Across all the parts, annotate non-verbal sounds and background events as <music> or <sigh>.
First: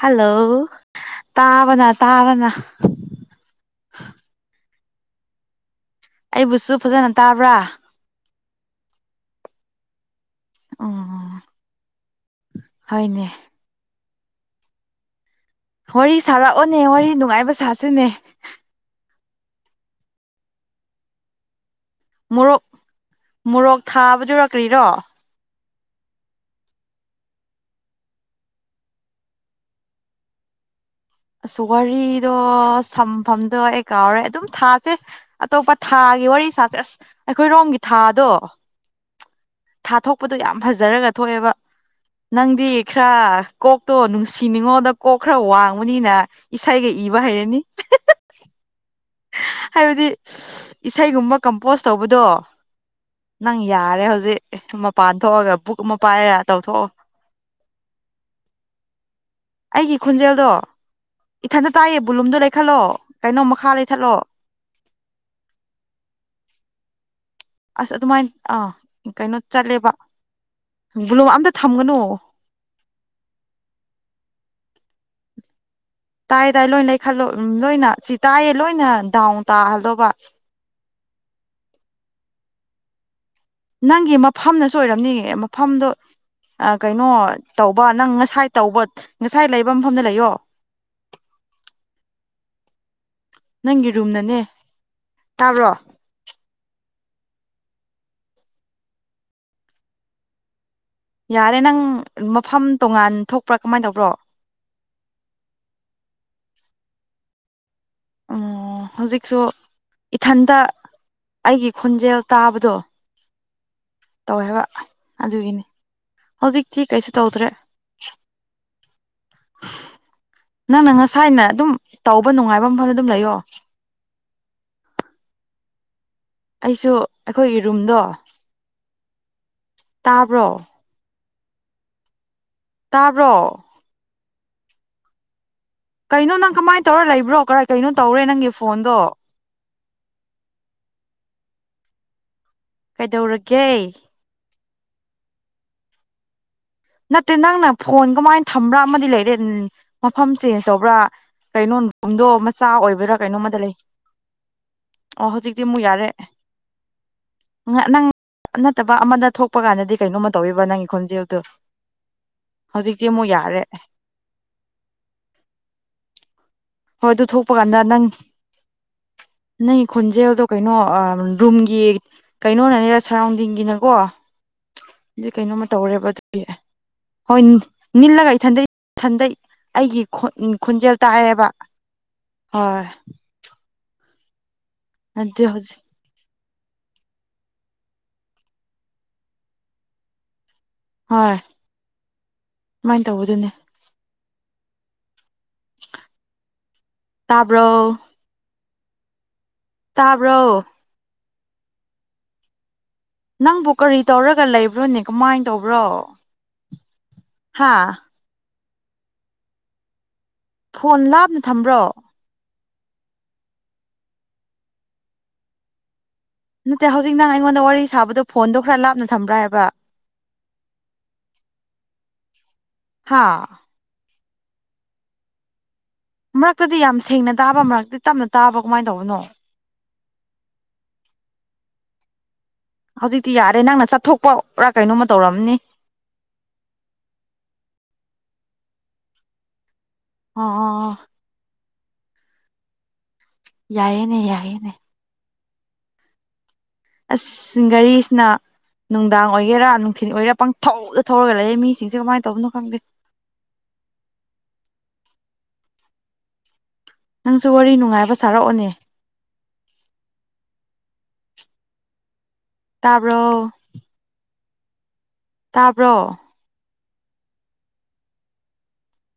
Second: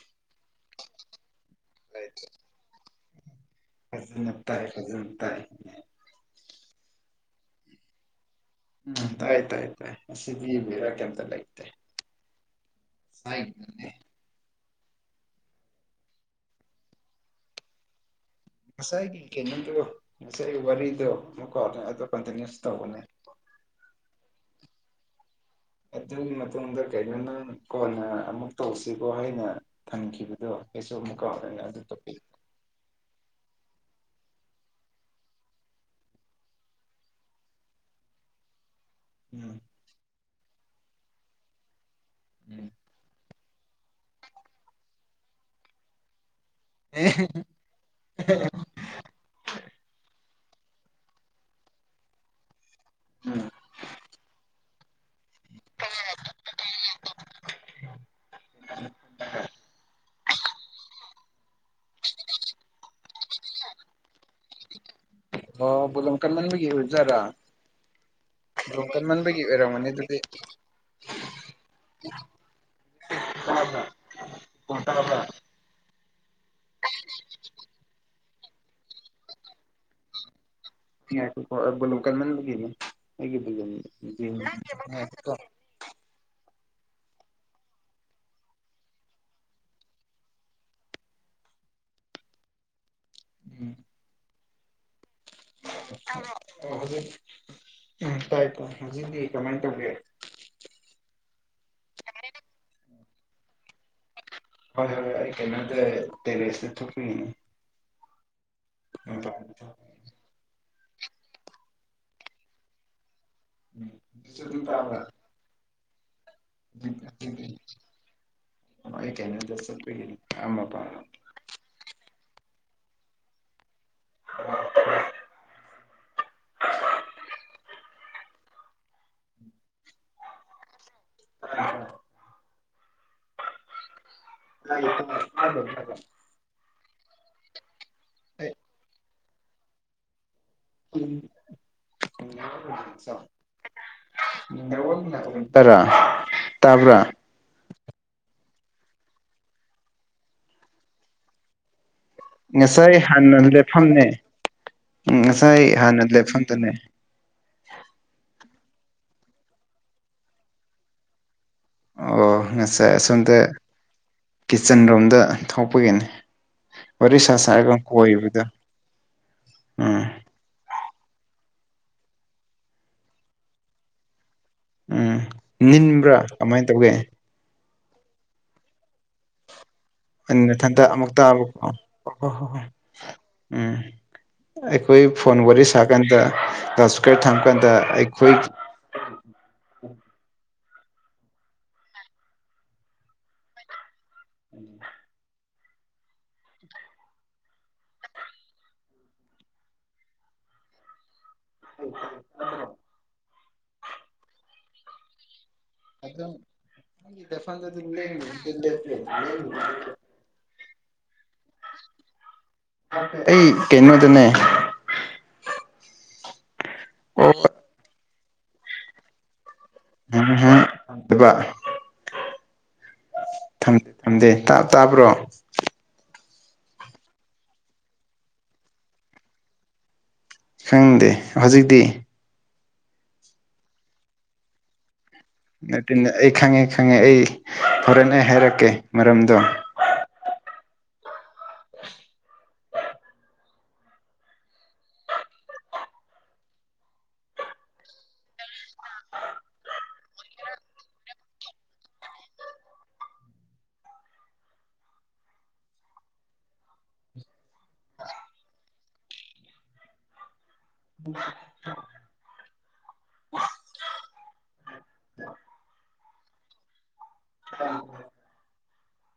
hello ꯇꯥꯕꯅꯥ ꯇꯥꯕꯅ ꯍꯖ ꯇꯥ ꯍꯖꯤ ꯇꯥꯔ ꯑꯩꯕꯨꯁꯨ ꯐꯖꯅ ꯇꯥꯕ꯭ꯔꯥ ꯎꯝ ꯍꯥꯏꯥꯏꯥꯏ ꯇꯥꯏ ꯁꯤꯗꯤꯤ ꯕꯤꯔꯀꯦꯇ ꯎꯝ ꯂꯩꯥꯏꯇꯦ ꯍꯣꯏꯅꯦ ꯍꯥꯏꯅꯦ ꯋꯥꯔꯤ ꯁꯥꯔꯛꯑꯣꯅꯦ ꯋꯥꯔꯤ ꯅꯨꯡꯉꯥꯏꯕ ꯁꯥꯁꯤꯅꯦ ꯉꯁꯥꯏꯒꯤ ꯀꯩꯅꯣꯗꯣ ꯉꯁꯥꯏꯒꯤ ꯋꯥꯔꯤꯗꯣ ꯑꯃꯨꯀꯣ ꯃꯣꯔꯣꯛ ꯃꯣꯔꯣꯛ ꯊꯥꯕꯗꯨꯔꯀ꯭ꯔꯤꯔꯣ ꯑꯗꯨꯒꯤ ꯃꯇꯨꯡꯗ ꯀꯩꯅꯣ ꯅꯪ ꯀꯣꯟꯅ ꯑꯃꯨꯛ ꯇꯧꯁꯤꯕꯣ ꯍꯥꯏꯅ ꯊꯝꯈꯤꯕꯗꯣ ꯑꯩꯁꯨ ꯑꯃꯨꯛ ꯀꯥꯎꯔꯦꯅꯦ ꯁ ꯑꯗꯨ ꯇꯣꯄꯤꯛ ꯋꯥꯔꯤꯔꯤꯗꯣ ꯁꯝꯐꯝꯗ ꯀꯥꯎꯔꯦ ꯑꯗꯨꯝ ꯊꯥꯁꯦ ꯑꯇꯣꯞꯄ ꯊꯥꯒꯤ ꯋꯥꯔꯤ ꯁꯥꯁꯦ ꯑꯁ ꯑꯩꯈꯣꯏꯔꯣꯝꯒꯤ ꯊꯥꯗꯣ ꯎꯝ ꯊꯥꯊꯣꯛꯄꯗꯣ ꯌꯥꯝ ꯐꯖꯔꯒ ꯊꯣꯛꯑꯦꯕ ꯎꯝ ꯅꯪꯗꯤ ꯈꯔ ꯀꯣꯛꯇꯣ ꯅꯨꯡꯁꯤꯅꯤꯡꯉꯣꯗ ꯀꯣꯛ ꯈꯔ ꯋꯥꯡꯕꯅꯤꯅ ꯏꯁꯩꯒ ꯑꯦ ꯏꯕ ꯍꯥꯏꯩꯔꯅꯤ ꯍꯥꯏꯕꯗꯤ ꯏꯁꯩꯒꯨꯝꯕ ꯀꯝꯄꯣꯁ ꯇꯧꯕꯗꯣ ꯅꯪ ꯌꯥꯔꯦ ꯍꯧꯖꯤꯛ ꯃꯄꯥꯟ ꯊꯣꯛꯑꯒ ꯕꯨꯛ ꯑꯃ ꯄꯥꯏꯔꯒ ꯇꯧꯊꯣꯛꯑꯣ ꯑꯩꯒꯤ ꯈꯨꯟꯖꯦꯜꯗꯣ ꯏꯊꯟꯇ ꯇꯥꯏꯌꯦ ꯕꯨꯂꯨꯝꯗꯣ ꯂꯩꯈꯠꯂꯣ ꯀꯩꯅꯣ ꯃꯈꯥ ꯂꯩ ꯆꯠꯂꯛ ꯑꯣ ꯣꯂꯣꯡ ꯀ ꯂ ꯃꯤꯒꯤꯖꯔꯥ ꯑꯁ ꯑꯗꯨꯃꯥꯏꯅ ꯑꯥ ꯀꯩꯅꯣ ꯑꯣꯏꯔꯝꯒꯅꯤ ꯆꯠꯂꯦꯕ ꯑꯗꯨꯗꯤ ꯕꯂꯣ ꯑꯝꯇ ꯊꯝꯒꯅꯣ ꯀ ꯇꯔꯕ ꯇꯥꯏ ꯇꯥꯏ ꯂꯣꯏ ꯂꯩꯈꯠꯂꯣ ꯂꯣꯏꯅ ꯁꯤ ꯇꯥꯏꯌꯦ ꯂꯣꯏꯅ ꯗꯥꯎꯟ ꯇꯥꯍꯜꯗꯧꯕ ꯒꯣꯂꯨ ꯀꯥꯟ ꯃꯒꯅꯤ ꯅꯪꯒꯤ ꯃꯐꯝꯅꯁꯨ ꯑꯣꯏꯔꯝꯅꯤꯉ ꯃꯐꯝꯗꯣ ꯀꯩꯅꯣ ꯇꯧꯕ ꯅꯪ ꯉꯁꯥꯏ ꯇꯧꯕ ꯉꯁꯥꯏ ꯂꯩꯕ ꯃꯐꯝꯗ ꯂꯩꯌꯣ <unintelligible> ꯅꯪꯒꯤ ꯔꯨꯝꯅꯅꯦ ꯇꯥꯕ꯭ꯔꯣ ꯑꯣ ꯍꯧ ꯇꯥꯏ ꯇꯥꯏ ꯍꯧꯖꯤꯗꯤ ꯀꯃꯥꯏꯅ ꯇꯧꯧꯕ ꯌꯥꯔꯦ ꯅꯪ ꯃꯐꯝ ꯇꯣꯉꯥꯟ ꯊꯣꯛꯄ꯭ꯔꯥ ꯀꯃꯥꯏꯅ ꯇꯧꯕ꯭ꯔꯣ ꯍꯣꯏ ꯍꯣꯏ ꯑꯩ ꯀꯩꯅꯗ ꯇꯦꯔꯦꯁꯦ ꯊꯣꯛꯀꯤꯅꯤ ꯑꯣ ꯍꯧꯖꯤꯛꯁꯨ ꯏꯊꯟꯇ ꯑꯩꯒꯤ ꯈꯣꯟꯖꯦꯜ ꯇꯥꯕꯗꯣ ꯎꯝ ꯍꯧꯖꯤꯛꯁꯨ ꯑꯗꯨꯝ ꯇꯧꯋꯦꯕ ꯇꯥꯕ꯭ꯔꯥ ꯑꯗꯨꯒꯤꯅꯤ ꯍꯧꯖꯤꯛꯇꯤ ꯀꯩꯁꯨ ꯇꯧꯗ꯭ꯔꯦ ꯑꯩ ꯀꯩꯅꯣꯗ ꯆꯠꯄꯒꯤꯅꯤ ꯑꯥ ꯃꯄꯥꯟ ꯅꯪꯅ ꯉꯁꯥꯏꯅ ꯑꯗꯨꯝ ꯇꯧꯕ ꯅꯨꯡꯉꯥꯏꯕ ꯃꯐꯝ ꯑꯗꯨꯝ ꯂꯩꯌꯣ ꯑ ꯑꯩꯁꯨ ꯑꯩꯈꯣꯏꯒꯤ ꯔꯨꯝꯗꯣ ꯇꯥꯕ꯭ꯔꯣ ꯍꯔ ꯇꯔꯣ ꯣ ꯀꯩꯅꯣ ꯅꯪ ꯀꯃꯥꯏ ꯇꯧꯔ ꯂꯩꯕ꯭ꯔꯣ ꯀꯔ ꯀꯩꯅꯣ ꯇꯧꯔꯦ ꯅꯪꯒꯤ ꯐꯣꯟꯗꯣ ꯎꯝ ꯀꯩꯗꯧꯔꯒꯦ ꯇꯔ ꯅꯠꯇꯦ ꯅꯪꯅ ꯐꯣꯟ ꯀꯃꯥꯏꯅ ꯊꯝꯕ꯭ꯔꯥ ꯑꯃꯗꯤ ꯂꯩꯔꯦ ꯃꯐꯝ ꯆꯦꯟꯖ ꯇꯧꯕ꯭ꯔꯥ ꯀꯩꯅꯣ ꯀꯨꯝꯗꯣ ꯃꯆꯥ ꯉꯁꯥꯏ ꯑꯣꯏꯕ꯭ꯔꯥ ꯍꯥꯟꯅ ꯀꯩꯅꯣꯝꯃꯗ ꯂꯩ ꯂꯦꯞꯐꯝꯅꯦ ꯎꯝ ꯑꯣ ꯍꯧꯖꯤꯛꯇꯤ ꯉꯁꯥꯏ ꯑꯃꯨꯛ ꯍꯥꯟꯅ ꯌꯥꯔꯦ ꯂꯦꯞꯐꯝꯗꯨꯅꯦ ꯅꯪ ꯅꯠꯇꯕ ꯑꯃꯗ ꯊꯣꯛꯄ ꯀꯥꯟꯗꯗꯤ ꯀꯩꯅꯣꯝꯃ ꯇꯧꯋꯦꯕ ꯅꯪꯒꯤ ꯈꯣꯟꯖꯦꯜꯗꯣ ꯑꯣ ꯉꯁꯥꯏ ꯍꯧꯖꯤꯛꯇꯤ ꯑꯃꯨꯛ ꯑꯁꯣꯝꯗ ꯌꯥꯔꯦ ꯀꯤꯠꯆꯟ ꯔꯣꯝꯗ ꯊꯣꯛꯄꯒꯤꯅꯤ ꯍꯣꯏ ꯋꯥꯔꯤ ꯑꯗꯨ ꯁꯥ ꯊꯣꯛꯄ ꯁꯥꯔꯒ ꯀꯥꯟꯗ ꯅꯪ ꯀꯣꯏꯕꯗꯣ ꯅꯪ ꯎꯝ ꯈꯨꯣꯟꯖꯦꯜ ꯍꯧꯗꯣ ꯀꯩꯅꯣ ꯔꯨꯝꯒꯤ ꯀꯩꯅꯣꯅꯅꯦ ꯁꯔꯥꯎꯟꯗꯤꯡꯒꯤꯅꯀꯣ ꯎꯝ ꯑꯗꯨꯗꯤ ꯀꯩꯅꯣꯝꯃ ꯇꯧꯔꯦꯕ ꯅꯤꯟꯕ꯭ꯔꯥ ꯑꯗꯨꯒꯤ ꯀꯃꯥꯏꯅ ꯇꯧꯒꯦ ꯍꯣꯏ ꯅꯤꯜꯂꯒ ꯏꯊꯟꯗꯩ ꯏꯊꯟꯗꯩ ꯑꯩꯒꯤ ꯈꯣꯟꯖꯦꯜ ꯇꯥꯛꯑꯦꯕ ꯑꯣ ꯍꯣꯏ ꯎꯝ ꯑꯩꯈꯣꯏ ꯐꯣꯟ ꯑꯗꯨ ꯋꯥꯔꯤꯦ ꯍꯧꯖꯤꯛ ꯁꯥꯔꯀꯥꯟꯗ ꯀ꯭ꯂꯁꯀꯔ ꯊꯝꯃ ꯀꯥꯟꯗ ꯑꯩꯈꯣꯏ ꯍꯣꯏ ꯁꯨꯃꯥꯏꯅ ꯇꯧꯕꯗꯨꯅꯦ ꯎꯝ ꯇꯥꯕ꯭ꯔꯣ ꯇꯥꯕ꯭ꯔꯣ ꯍ ꯅꯪꯕꯨ ꯀꯔꯤ ꯇꯧꯔꯒ ꯂꯩꯕ꯭ꯔꯣꯅꯦ ꯀꯃꯥꯏꯅ ꯇꯧꯕ꯭ꯔꯣ ꯗꯗ ꯍꯥ ꯑꯗꯨ ꯐꯣꯟ ꯂꯥꯞꯅ ꯊꯝꯕ꯭ꯔꯣ ꯑꯩ ꯀꯩꯅꯣ ꯇꯅꯦ ꯅꯠꯇꯦ ꯍꯧꯖꯤꯛ ꯅꯪ ꯑꯩꯉꯣꯟꯗ ꯋꯥꯔꯤ ꯁꯥꯕꯗꯣ ꯐꯣꯟꯗꯣ ꯈꯔ ꯂꯥꯞꯅ ꯊꯝꯕ꯭ꯔꯥ ꯍꯥꯏꯕ ꯎꯄꯥ ꯍꯥꯥ ꯈꯪꯗꯦ ꯇꯥꯞ ꯇꯥꯕ꯭ꯔꯣ ꯃꯔꯛꯇꯗꯤ ꯌꯥꯝ ꯁꯦꯡꯅ ꯇꯥꯕ ꯃꯔꯛꯇꯤ ꯇꯞꯅ ꯇꯥꯕ ꯀꯃꯥꯏꯅ ꯇꯧꯕꯅꯣ ꯈꯪꯗꯦ ꯍꯧꯖꯤꯛꯇꯤ ꯍꯧꯖꯤꯛꯇꯤ ꯌꯥꯔꯦ ꯅꯪꯅ ꯆꯠꯊꯣꯛꯄꯔꯥ ꯀꯩꯅꯣꯃ ꯑꯩ ꯈꯪꯉꯦ ꯈꯪꯉꯦ ꯑꯩ ꯍꯣꯔꯦꯦꯟ ꯑꯩ ꯍꯥꯏꯔꯛꯀꯦ ꯃꯔꯝꯗꯣ ꯑꯥ ꯌꯥꯏꯦꯅꯦ ꯌꯥꯏꯅꯦ ꯑꯁ ꯘꯔꯤꯁꯤꯅ ꯅꯨꯡꯗꯥꯡ ꯑꯣꯏꯒꯦꯔꯥ ꯅꯨꯡꯊꯤꯟꯜ ꯑꯣꯏꯒꯦꯔꯥ ꯄꯪꯊꯧꯧꯗ ꯊꯧꯔꯒ ꯂꯩꯌꯦ ꯃꯤꯁꯤꯡꯁꯦ ꯀꯃꯥꯏꯅ ꯇꯧꯕꯅꯣ ꯈꯪꯗꯦ <inaudible> ꯅꯪꯁꯨ ꯋꯥꯔꯤ ꯅꯨꯡꯉꯥꯏꯕ ꯁꯥꯔꯛꯑꯣꯅꯦ ꯇꯥꯕ꯭ꯔꯣ ꯇꯥꯕ꯭ꯔꯣ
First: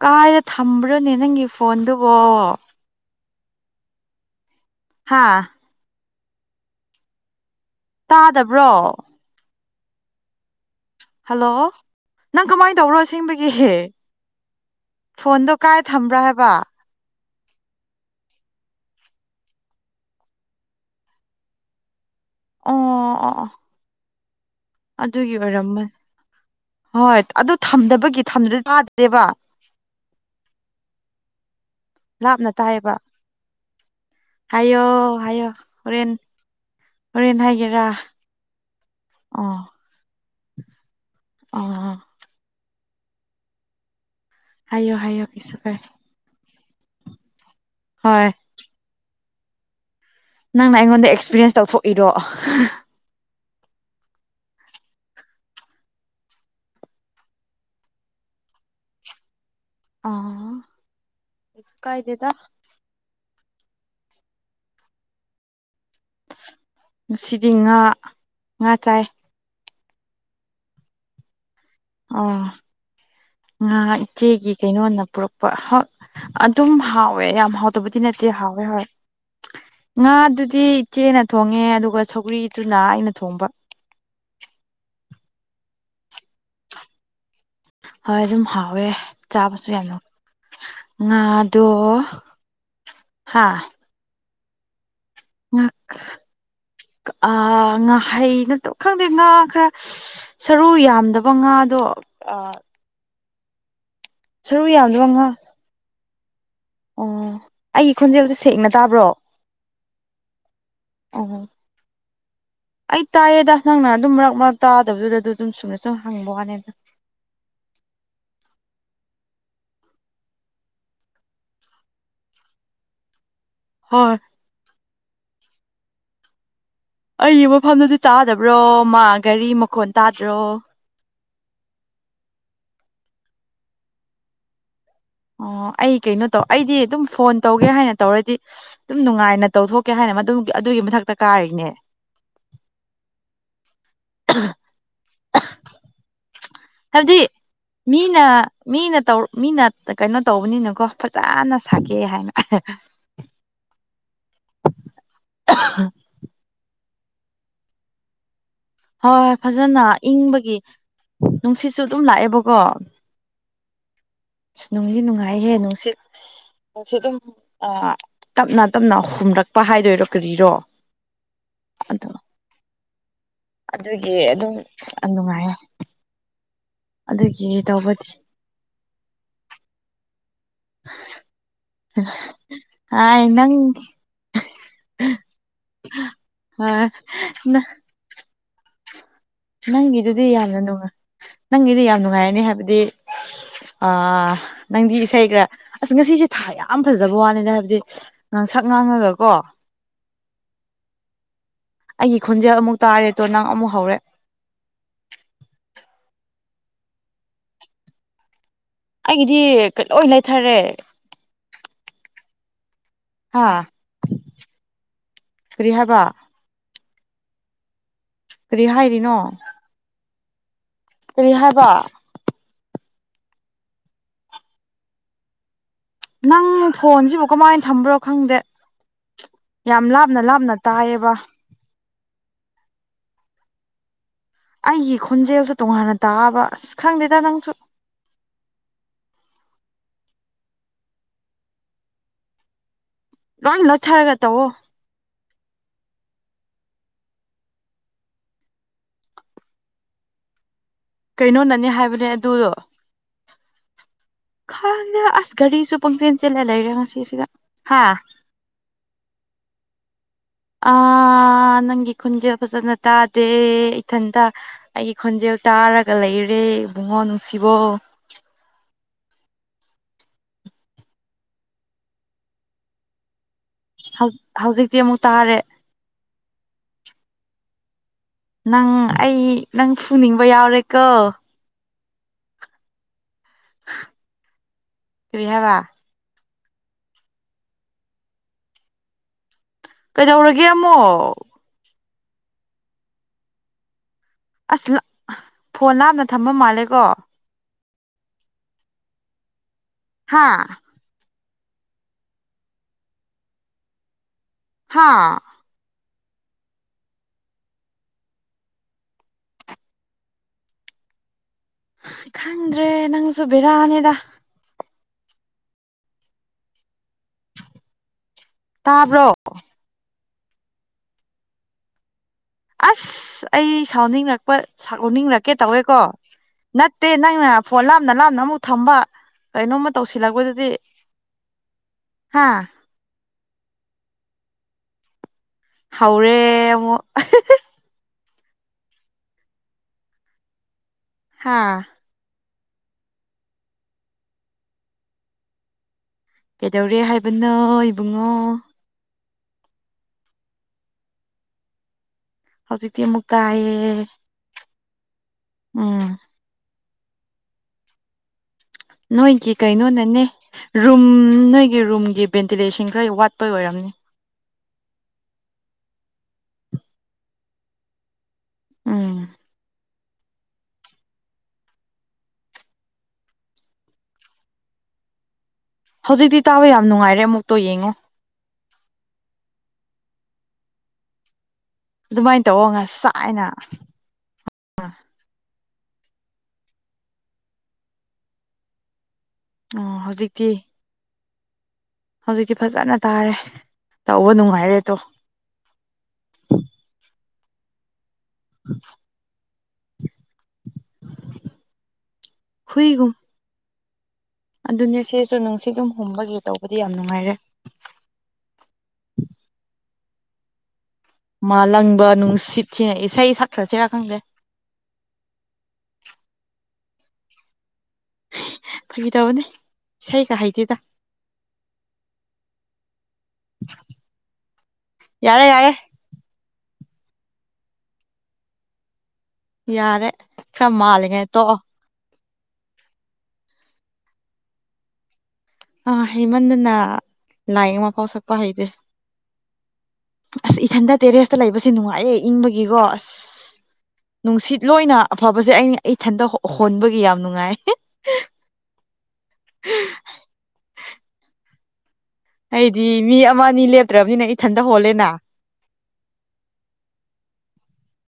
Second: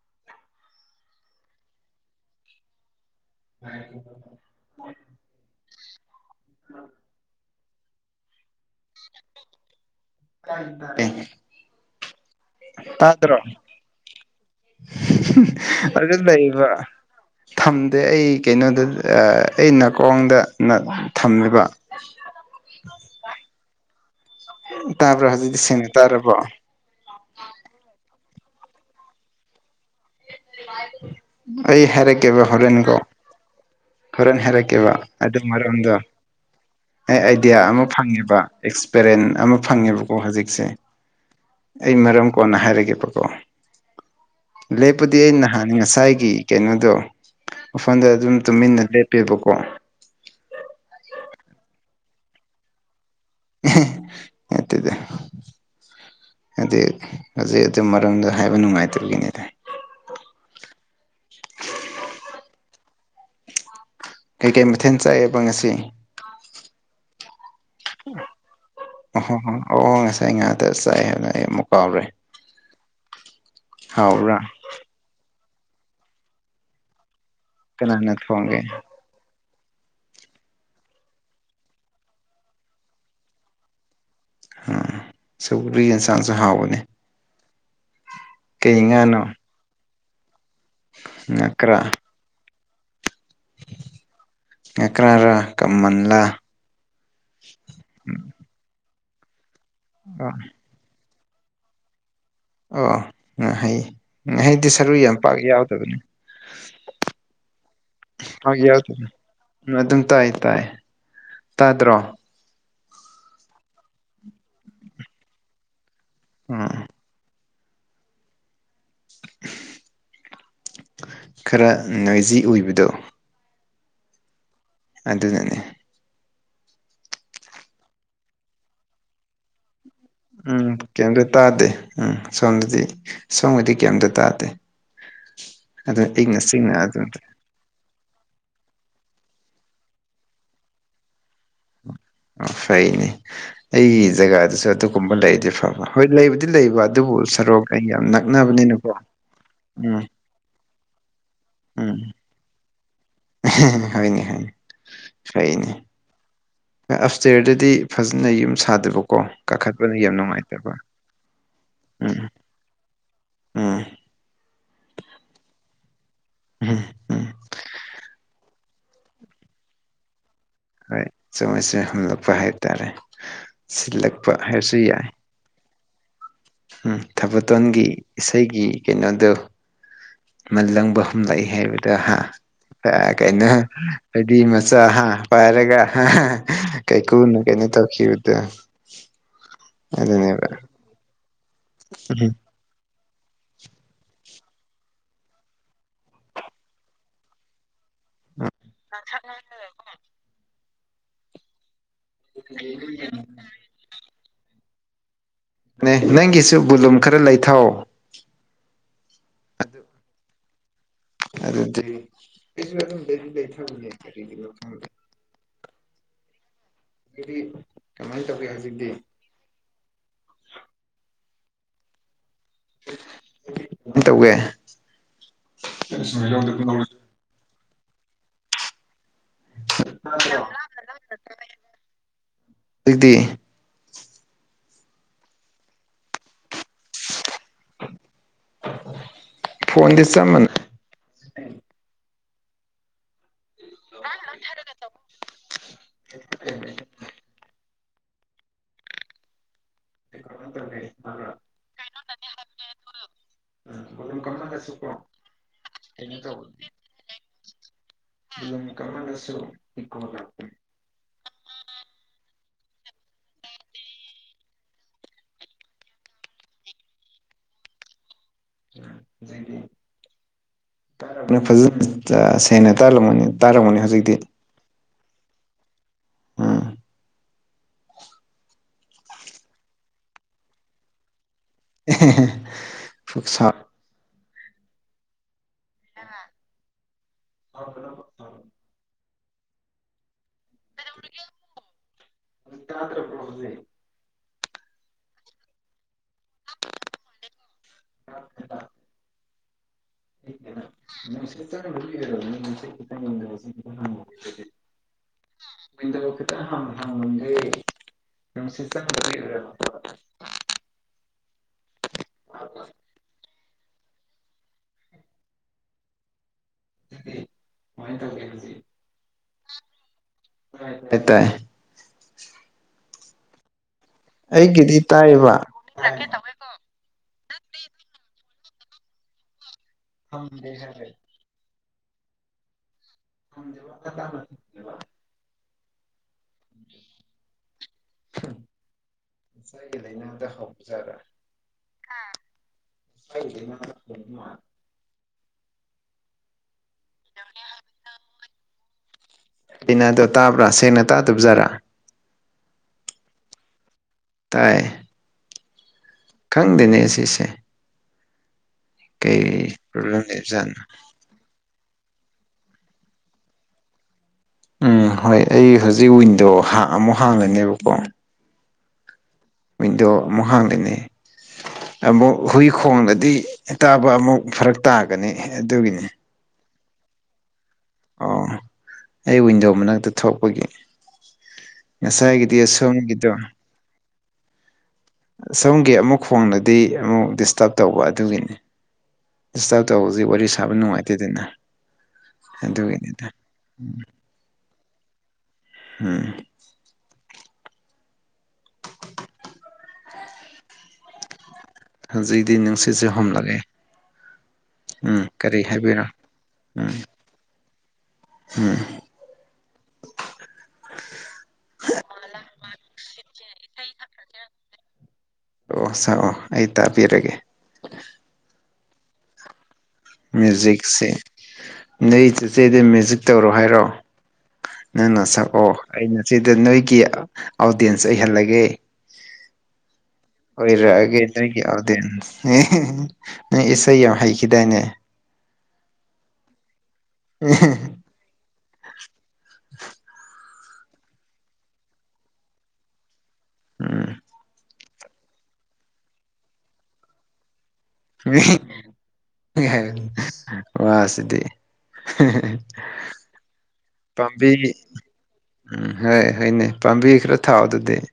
ꯀꯥꯏꯗ ꯊꯝꯕ꯭ꯔꯣꯅꯦ ꯅꯪꯒꯤ ꯐꯣꯟꯗꯨꯕꯣ ꯍꯥꯥ ꯇꯥꯗꯕ꯭ꯔꯣ ꯑꯦ ꯍꯜꯂꯣ ꯅꯪ ꯀꯃꯥꯏꯅ ꯇꯧꯔꯣ ꯇꯥꯗ꯭ꯔꯣ ꯑꯁꯦꯡꯕꯒꯤꯍꯦ ꯐꯣꯟꯗ ꯀꯥꯏ ꯑꯗꯨ ꯊꯝꯕ꯭ꯔꯥ ꯍꯥꯏꯕ ꯂꯩꯕ ꯊꯝꯗꯦ ꯑꯩ ꯀꯩꯅꯣꯗ ꯑꯩ ꯅꯥꯀꯣꯡꯗ ꯊꯝꯃꯦꯕ ꯑ ꯑꯥ ꯇꯥꯕ꯭ꯔꯥ ꯑꯗꯨꯒꯤ ꯍꯧꯖꯤꯛꯇꯤ ꯑꯣꯏꯔꯝ ꯁꯦꯡꯅ ꯇꯥꯔꯕꯣ ꯍꯣꯏ ꯑꯗꯨ ꯊꯝꯗꯕꯒꯤꯗꯤ ꯇꯥꯗꯦꯕ ꯑꯩ ꯍꯦꯔꯦ ꯀꯦꯕ ꯂꯥꯞꯅ ꯇꯥꯏꯌꯦꯕ ꯍꯔꯅꯤꯀꯣ ꯍꯣꯔꯦꯟ ꯍꯥꯏꯌꯣ ꯍꯥꯏꯔꯛꯀꯦꯕ ꯑꯗꯨ ꯍꯥꯏꯌꯣ ꯃꯔꯣꯝꯗꯣ ꯍꯣꯔꯦꯟ ꯑꯩ ꯍꯣꯔꯦꯟ ꯑꯥꯏꯗꯤꯌꯥ ꯑꯃ ꯍꯥꯏꯒꯦꯔꯥ ꯐꯪꯉꯦꯕ ꯑꯦꯛꯁꯄꯦꯔꯤꯦꯟ ꯑꯃ ꯑꯣ ꯐꯪꯉꯦꯕꯀꯣ ꯑꯣ ꯍꯧꯖꯤꯛꯁꯦ ꯑꯩ ꯑꯣ ꯃꯔꯝ ꯀꯣꯟꯅ ꯍꯥꯏꯔꯒꯦꯕꯀꯣ ꯍꯥꯏꯌꯣ ꯍꯥꯏꯌꯣ ꯂꯦꯄꯗꯤꯅ ꯀꯩꯁꯨ ꯀꯥꯏ ꯁꯥꯏ ꯀꯩꯅꯣꯗꯣ ꯃꯐꯝꯗ ꯍꯣꯏ ꯑꯗꯨꯝ ꯇꯨꯃꯤꯟꯅ ꯂꯦꯞꯄꯦꯕꯀꯣ ꯅꯪꯅ ꯑꯩꯉꯣꯟꯗ ꯑꯦꯛꯁꯄꯤꯔꯤꯌꯦꯟꯁ ꯇꯧꯊꯣꯛꯏꯔꯣ ꯃꯠꯇꯗ ꯍꯥꯏꯗꯤ ꯍꯧꯖꯤꯛ ꯑꯗꯨ ꯃꯔꯝꯗꯨ ꯍꯥꯏꯕ ꯅꯨꯡꯉꯥꯏꯇꯒꯤꯅꯤꯗ ꯑꯥ ꯀꯥꯏꯗꯦꯗ ꯀꯩꯀꯩ ꯃꯊꯦꯜ ꯆꯥꯏꯑ‌ꯦꯕ ꯉꯁꯤ ꯉꯁꯤꯗꯤ ꯉꯥ ꯉꯥ ꯆꯥꯏ ꯑꯣꯍꯣ ꯍꯣ ꯑꯣ ꯉꯁꯥꯏ ꯉꯥꯏꯥꯛꯇ <unintelligible> ꯆꯥꯏ ꯍꯥꯏꯕꯅ ꯑꯩ ꯑꯃꯨꯛ ꯀꯥꯎꯔꯦ ꯑꯥ ꯉꯥꯍꯟ ꯍꯥꯎꯕ꯭ꯔꯥ ꯏꯆꯦꯒꯤ ꯀꯩꯅꯣꯅ ꯄꯨꯔꯛꯄ ꯑꯗꯨꯝ ꯍꯥꯎꯋ‌ꯦ ꯍꫭꯏ ꯌꯥꯝ ꯍꯥꯎ ꯇꯕꯗꯤ ꯀꯅꯥꯅ ꯅꯠꯇ ꯊꯣꯡꯒꯦ ꯍꯥꯎꯋꯦ ꯍꫭꯏ ꯉꯥꯗꯨꯗꯤ ꯏꯆꯦꯅ ꯊꯣꯡꯉꯦ ꯑꯗꯨꯒ ꯁꯧꯒ꯭ꯔꯤꯗꯨꯅ ꯑꯩꯅ ꯊꯣꯡꯕ ꯑꫭ ꯁꯒꯔꯤ ꯏꯟꯁꯥꯡꯁꯨ ꯍꯥꯎꯕꯅꯦ ꯍꯣꯏ ꯑꯗꯨꯝ ꯀꯩ ꯍꯥꯎꯋꯦ ꯉꯥꯅꯣ ꯆꯥꯕꯁꯨ ꯌꯥꯝꯅ ꯉꯥꯗꯣ ꯉꯀ꯭ꯔꯥ ꯍꯥꯥ ꯌꯥꯀ꯭ꯔꯔ ꯉꯥ ꯀꯃꯟꯂ ꯑꯥ ꯉꯥꯍꯩꯅꯠꯇ ꯈꯪꯗꯦ ꯉꯥ ꯈꯔ ꯁꯔꯨ ꯌꯥꯝꯗꯕ ꯕꯉꯥꯗꯣ ꯑꯣ ꯉꯥꯍꯩ ꯉꯥꯍꯩꯗꯤ ꯁꯔꯨ ꯌꯥꯝꯗꯕ ꯌꯥꯝ ꯉꯥ ꯄꯥꯛ ꯌꯥꯎꯗꯕꯅꯤ ꯑꯣ ꯑꯩꯒꯤ ꯈꯣꯟꯖꯦꯜꯗꫭ ꯁꯦꯡꯅꯥ ꯇꯥꯕ꯭ꯔꯣ ꯎꯝ ꯑꯗꯨꯝ ꯇꯥꯏ ꯇꯥꯏ ꯑꯣ ꯇꯥꯗ꯭ꯔꯣ ꯑꯩ ꯇꯥꯏꯌꯦꯗ ꯅꯪꯅ ꯑꯗꯨꯝ ꯃꯔꯛ ꯃꯔꯛ ꯇꯥꯗꯕꯗꯨꯗ ꯑꯗꯨ ꯑꯗꯨꯝ ꯆꯨꯝꯅ ꯁꯨꯝ ꯍꯪꯕ ꯋꯥꯅꯤ ꯑꯗ ꯎꯝ ꯈꯔ ꯅꯣꯏꯖꯤ ꯑꯣꯏꯕꯗꯣ ꯍꫭꯏ ꯑꯗꯨꯅꯥꯅꯦ ꯑꯩꯒꯤ ꯃꯐꯝꯗꯨꯗꯤ ꯇꯥꯗꯕ꯭ꯔꯣ ꯃꯥ ꯒꯥꯔꯤ ꯃꯈꯣꯟ ꯇꯥꯗ꯭ꯔꯣ ꯎꯝ ꯀꯩꯇ ꯇꯥꯗꯦ ꯎꯝ ꯁꯣꯝꯗꯗꯤ ꯁꯣꯝꯒꯤꯗꯤ ꯀꯩꯝꯇ ꯇꯥꯗꯦ ꯑꯣ ꯑꯩ ꯑꯗꯨ ꯀꯩꯅꯣ ꯏꯪꯅ ꯇꯧ ꯑꯩꯗꯤ ꯆꯤꯛꯅ ꯑꯗꯨꯝ ꯐꯣꯟ ꯇꯧꯒꯦ ꯍꯥꯏꯅ ꯇꯧꯔꯗꯤ ꯑꯗꯨꯝ ꯅꯨꯡꯉꯥꯏꯅ ꯇꯧꯊꯣꯛꯀꯦ ꯍꯥꯏꯅ ꯃꯗꯨ ꯑꯗꯨꯒꯤ ꯃꯊꯛꯇ ꯀꯥꯔꯤꯅꯦ ꯐꯩꯅ‌ꯦ ꯑꯩꯒꯤ ꯖꯒꯥꯗꯨꯁꯨ ꯑꯗꯨꯒꯨꯝꯕ ꯂꯩꯗꯤ ꯐꯕ ꯍꯣꯏ ꯂꯩꯕꯨꯗꯤ ꯂꯩꯕ ꯑꯗꯨꯕꯨ ꯍꯥꯏꯕꯗꯤ ꯁꯔꯣꯛ ꯀꯥ ꯌꯥꯝ ꯃꯤꯅ ꯅꯛꯅꯕꯅꯤꯅ ꯃꯤꯅ ꯇꯧ ꯃꯤꯅ ꯀꯩꯅꯣ ꯇꯧꯕꯅꯤ ꯆꯥꯅ ꯎꯝ ꯁꯥꯒꯦ ꯍꯥꯏꯅ ꯍꯥꯏꯅꯤ ꯍꯥꯏꯅꯤ ꯐꯩꯅꯤ ꯑꯐꯇꯔꯗꯗꯤ ꯐꯖꯅ ꯌꯨꯝ ꯁꯥꯗꯕꯀꯣ ꯍꯣꯏꯣꯏ ꯐꯖꯅ ꯀꯥꯈꯠꯄꯅ ꯌꯥꯝ ꯏꯪꯕꯒꯤ ꯅꯨꯡꯉꯥꯏꯇꯕ ꯅꯨꯡꯁꯤꯠꯁꯨ ꯑꯗꯨꯝ ꯎꯝ ꯂꯥꯛꯑꯦꯕꯀꯣ ꯎꯝ ꯅꯨꯡꯗꯤ ꯅꯨꯡꯉꯥꯏꯍꯦ ꯅꯨꯡꯁꯤꯠ ꯎꯝ ꯅꯨꯡ ꯁꯤꯠ ꯑꯗꯨꯝ ꯎꯝ ꯑꯥ ꯇꯞꯅ ꯇꯞꯅ ꯍꯨꯝꯔꯛꯄ ꯍꯥꯏꯗꯣꯏꯔꯣ ꯀꯔꯤꯔꯣ ꯍꯣꯏ ꯆꯣꯏꯁ <unintelligible> ꯑꯗꯣ ꯍꯨꯝꯂꯛꯄ ꯍꯥꯏ ꯇꯔꯦ ꯑꯗꯨꯒꯤ ꯑꯗꯨꯝ ꯅꯨꯡꯉꯥꯏꯌꯦ ꯎꯝ ꯑꯗꯨꯒꯤ ꯊꯕꯇꯣꯟꯒꯤ ꯇꯧꯕꯗꯤ ꯏꯁꯩꯒꯤ ꯀꯩꯅꯣꯗꯨꯣ ꯃꯥꯂꯪꯕ ꯍꯨꯝꯂꯛꯏ ꯍꯥꯏꯕꯗ ꯍꯥ ꯍꯥꯏ ꯀꯩꯅꯣ ꯅꯪ ꯍꯥꯏꯗꯤ ꯃꯆꯥ ꯍꯥ ꯄꯥꯏꯔꯒ ꯀꯩꯀꯨꯅ ꯀꯩꯅꯣ ꯇꯧꯈꯤꯕꯗꫭ ꯅꯪꯒꯤꯗꯨꯗꯤ ꯌꯥꯝꯅ ꯅꯨꯡꯉꯥꯏ ꯅꯪꯒꯤꯗꯤ ꯌꯥꯝ ꯎꯝ ꯅꯨꯡꯉꯥꯏꯔꯅꯤ ꯍꯥꯏꯕꯗꯤ ꯑꯥ ꯅꯪꯗꯤ ꯏꯁꯩꯈ꯭ꯔꯥ ꯑꯁ ꯉꯁꯤꯁꯦ ꯊꯥ ꯌꯥꯝ ꯐꯖꯕ ꯋꯥꯅꯤꯗ ꯍꯥꯏꯕꯗꯤ ꯉꯥꯡꯁꯛ ꯉꯥꯡꯉꯒ ꯀꯣ ꯑꯩꯒꯤ ꯈꯨꯣꯟꯖꯦꯜ ꯑꯃꯨꯛ ꯇꯥꯔꯦꯗꯣ ꯅꯪ ꯑꯃꯨꯛ ꯍꯧꯔꯦ ꯑꯦ ꯅꯪꯒꯤꯁꯨ ꯕꯨꯂꯨꯝ ꯈꯔ ꯂꯩꯊꯧ ꯑꯩꯒꯤꯗꯤ ꯂꯣꯏ ꯂꯩꯊꯔꯦ ꯦ ꯍꯥ ꯊ ꯀꯔꯤ ꯍꯥꯏꯕ ꯗꯤ ꯀꯃꯥꯏꯅ ꯇꯧꯒꯦ ꯀꯔꯤ ꯍꯧꯖꯤꯛꯇꯤ ꯍꯥꯏꯔꯤꯅꯣ ꯔꯤ ꯍꯥꯏꯕ ꯇꯧꯒꯦ ꯅꯪ ꯐꯣꯟꯁꯤꯕꯨ ꯀꯃꯥꯏꯅ ꯊꯝꯕ꯭ꯔꯣ ꯈꯪꯗꯦ ꯌꯥꯝ ꯂꯥꯞꯅ ꯂꯥꯞꯅ ꯇꯥꯏꯌꯦꯕ ꯑꯗꯤ ꯑꯩꯒꯤ ꯈꯣꯟꯖꯦꯜꯁꯨ ꯇꯣꯉꯥꯟꯅ ꯇꯥꯑꯕ ꯑꯁ ꯈꯪꯗꯦꯗ ꯅꯪꯁꯨ ꯐꯣꯟꯣꯟꯗꯤꯁ ꯃꯅꯦ ꯅꯪ ꯅꯠꯇꯔꯒ ꯇꯕꯣ <unintelligible> ꯍ ꯀꯩꯅꯣꯅꯅꯤ ꯍꯥꯏꯕꯅꯦ ꯑꯗꯨꯗꯣ ꯕꯣꯂꯨꯝ ꯈ ꯀꯝꯃꯜꯂꯁꯨꯀꯣ ꯑꯁ ꯒꯥꯔꯤꯁꯨ ꯄꯪꯆꯦꯟ ꯀꯩꯅꯣ ꯆꯦꯜꯂ ꯂꯩꯔꯦ ꯉꯁꯤꯁꯤꯗ ꯍꯥ ꯑꯗꯨꯝ ꯀꯔꯃ ꯀꯁꯨ ꯄ ꯑꯥ ꯅꯪꯒꯤ ꯈꯣꯟꯖꯦꯜ ꯐꯖꯅ ꯇꯥꯗꯦ ꯏꯊꯟꯇ ꯑꯩꯒꯤ ꯈꯣꯟꯖꯦꯜ ꯇꯥꯔꯒ ꯂꯩꯔꯦ ꯏꯕꯨꯡꯉꯣ ꯅꯨꯡꯁꯤꯕ <unintelligible> <unintelligible> ꯐꯖ ꯁꯦꯅ ꯇꯂ ꯃꯅꯤ ꯇꯥꯏꯔꯝꯒꯅꯦ ꯍꯧꯖꯤꯛꯇꯤ ꯛꯇꯤ ꯑꯃꯨꯛ ꯇꯥꯔꯦ ꯎꯝ ꯅꯪ ꯑꯩ ꯅꯪ ꯐꯨꯅꯤꯡꯕ ꯌꯥꯎꯔꯦꯀꯣ ꯁ ꯁꯥꯎ ꯀ꯭ꯔꯤꯍꯕ ꯑ ꯀꯩꯗꯧꯔꯒꯦ ꯑꯃꯃꯣ ꯗ꯭ꯔ ꯄꯁꯦ ꯑꯁ ꯐꯣꯟ ꯂꯥꯞꯅ ꯊꯝꯕ ꯃꯥꯜꯂꯦꯀꯣ ꯑ ꯍꯥꯥ <unintelligible> ꯍꯥꯥ ꯃ ꯈꯦꯇ ꯍꯥꯡ ꯊ ꯍꯝꯁꯤ ꯀ ꯈꯪꯗ꯭ꯔꯦ ꯅꯪꯁꯨ ꯕꯤꯔꯥꯅꯤꯗ ꯑꯗꯨꯗꯤ ꯀꯃꯥꯏꯅ ꯇꯧꯒꯦ ꯇꯥꯕ꯭ꯔꯣ ꯍ ꯇꯥꯏ ꯑꯁ ꯑꯩ ꯁꯥꯎꯅꯤꯡꯔꯛꯄ ꯑꯩꯒꯤꯗꯤ ꯁꯥꯎꯅꯤꯡꯉꯛꯀꯦ ꯇꯥꯏꯌꯦꯕ ꯇꯧꯋꯦꯀꯣ ꯅꯠꯇꯦ ꯅꯪꯅ ꯐꯣꯟ ꯂꯥꯞꯅ ꯂꯥꯞꯅ ꯑꯃꯨꯛ ꯊꯝꯕ ꯀꯩꯅꯣꯝꯃ ꯇꯧꯁꯤꯜꯂꯛꯄꯗꯨꯗꯤ ꯈꯪꯗꯦ ꯍꯥꯏꯔꯦ ꯍꯥꯥ ꯁꯦ ꯍꯧꯔꯦ ꯁ ꯏꯅꯗ ꯍꯞꯖꯔ ꯍꯥꯥ ꯒ ꯀꯩꯗꯧꯔꯦ ꯍꯥꯏꯕꯅꯣ ꯏꯕꯨꯡꯉꯣ ꯂꯤꯅꯥꯗꯣ ꯇꯥꯕ꯭ꯔꯥ ꯁꯦꯡꯅ ꯇꯥꯗꯕꯖꯥꯔꯥ ꯍꯧꯖꯤꯛ ꯇꯤ ꯑꯃꯨꯛ ꯇꯥꯌꯦ ꯇ ꯎꯝ ꯈꯪꯗꯦꯅꯦ ꯁꯤꯁꯦ ꯅꯣꯏꯒꯤ ꯀꯩ ꯀꯩꯅꯣꯅꯅꯦ ꯄ꯭ꯔꯣꯕ꯭ꯂꯦꯝ ꯂꯩꯕꯖꯥꯠꯅꯣ ꯔꯨꯝ ꯅꯣꯏꯒꯤ ꯔꯨꯝ ꯚꯦꯟꯇꯤꯂꯦꯁꯟ ꯈꯔ ꯋꯥꯠꯄꯩ ꯑꯣꯏꯔꯝꯅꯤ ꯎꯝ ꯍꯣꯏ ꯑꯩ ꯍꯧꯖꯤꯛ ꯋꯤꯟꯗꯣ ꯑꯃꯨꯛ ꯍꯥꯡꯒꯅꯤꯕꯀꯣ ꯎꯝ ꯋꯤꯟꯗꯣ ꯑꯃꯨꯛ ꯍꯥꯡꯗꯣꯏꯅꯦ ꯑꯃꯨꯛ ꯍꯨꯏ ꯈꯣꯡꯂꯥꯗꯤ ꯇꯥꯕ ꯑꯃꯨꯛ ꯐꯔꯛ ꯇꯥꯒꯅꯤ ꯑꯗꯨꯒꯤꯅꯤ ꯍꯧꯖꯤꯛꯇꯤ ꯇꯥꯕ ꯌꯥꯝ ꯅꯨꯡꯉꯥꯏꯔꯦ ꯑꯃꯨꯛ ꯑꯣ ꯑꯩ ꯋꯤꯟꯗꯣ ꯃꯅꯥꯛꯇ ꯊꯣꯛꯄꯒꯤ ꯑꯗꯨꯃꯥꯏꯅ ꯉꯁꯥꯏꯒꯤꯗꯤ ꯇꯧ ꯑꯁꯣꯝꯒꯤꯗꯣ ꯉꯥꯁꯥꯏꯅꯥ ꯁꯣꯝꯒꯤ ꯑꯃꯨꯛ ꯈꯣꯡꯅꯗꯤ ꯑꯃꯨꯛ ꯗꯤꯁꯇꯔꯕ ꯇꯧꯕ ꯑꯗꯨꯒꯤꯅꯤ ꯏꯁꯗꯤꯁꯇꯥꯞ ꯎꯝ ꯇꯧꯕꯁꯦ ꯍꯧꯖꯤꯛꯇꯤ ꯋꯥꯔꯤ ꯁꯥꯕ ꯅꯨꯡꯉꯥꯏꯇꯦꯗꯅ ꯍꯧꯖꯤꯛꯇꯤ ꯐꯖꯅ ꯑꯗꯨꯒꯤꯅꯤꯗ ꯇꯥꯔꯦ ꯇꯧꯕ ꯅꯨꯡꯉꯥꯏꯔꯦꯗꯣ ꯍꯣꯏ ꯍꯨ ꯍꯧꯖꯤꯛꯇꯤ ꯅꯨꯡꯁꯤꯠꯁꯨ ꯍꯨꯝꯂꯛ ꯑ ꯑꯗꯨꯅꯦ ꯁꯤꯁꯨ ꯅꯨꯡꯁꯤꯠ ꯑꯗꯨꯝ ꯍꯥꯏꯕꯤꯔꯣ ꯍꯨꯝꯕꯒꯤ ꯇꯧꯕꯗꯤ ꯌꯥꯝ ꯅꯨꯡꯉꯥꯏꯔꯦ ꯍꯝ ꯃꯥꯂꯪꯕ ꯅꯨꯡꯁꯤꯠ ꯁꯤꯅ ꯏꯁꯩ ꯁꯛꯈ꯭ꯔꯁꯤꯔꯥ ꯈꯪꯗꯦ ꯑꯣ ꯁꯛꯑꯣ ꯑꯩ ꯇꯥꯕꯤꯔꯒꯦ ꯐꯥꯒꯤ ꯇꯧꯕꯅꯦ ꯏꯁꯩꯒ ꯍꯩꯇꯦꯗ ꯃ꯭ꯌꯨꯖꯤꯛꯁꯦ ꯅꯣꯏ ꯆꯦꯠꯆꯦꯗ ꯃ꯭ꯌꯨꯖꯤꯛ ꯇꯧꯔꯣ ꯍꯥꯏꯔꯣ ꯅꯪꯅ ꯌꯥꯔꯦ ꯁꯛ ꯌꯥꯔꯦ ꯑꯣ ꯑꯩꯅ ꯁꯤꯗ ꯅꯣꯏꯒꯤ ꯑꯣꯗꯤꯌꯦꯟꯁ ꯑꯩ ꯍꯜꯂꯒꯦ ꯌꯥꯔꯦ ꯈꯔ ꯑꯣꯏꯔꯛꯑꯒꯦ ꯃꯥꯜꯂꯤꯉꯩ ꯇꯣꯛꯑꯣ ꯅꯣꯏꯒꯤ ꯑꯥꯎꯗꯦꯟꯁ ꯏꯁꯩ ꯌꯥꯝ ꯍꯩꯈꯤꯗꯥꯏꯅꯦ ꯑ ꯍꯩꯃꯟꯗꯨꯅ ꯂꯥꯏꯒꯤ ꯃ ꯄꯥꯎ ꯁꯛꯄ ꯍꯩꯇꯦ ꯗ ꯑꯁ ꯏꯊꯟꯗ ꯇꯦꯔꯦꯁꯇ ꯂꯩꯕꯁꯦ ꯅꯨꯡꯉꯥꯏꯑꯦ ꯏꯪꯕꯒꯤꯀꯣ ꯑꯁ ꯎꯝ ꯅꯨꯡꯁꯤꯠ ꯂꯣꯏꯅ ꯑꯐꯕꯁꯦ ꯑꯩꯅ ꯏꯊꯟꯇ ꯍꯣꯟꯕꯒꯤ ꯌꯥꯝ ꯅꯨꯡꯉꯥꯏꯌꯦ ꯋꯥꯁꯤꯗꯤ ꯑꯩꯗꯤ ꯃꯤ ꯑꯃ ꯑꯅꯤ ꯂꯦꯞꯇ꯭ꯔꯕꯅꯤꯅ ꯄꯥꯝꯕꯤ ꯏꯊꯟꯇ ꯍꯣꯜꯂꯦꯅ ꯎꯝ ꯍꯣꯏ ꯍꯣꯏꯅꯦ ꯄꯥꯝꯕꯤ ꯈꯔ ꯊꯥꯎꯗꯗꯤ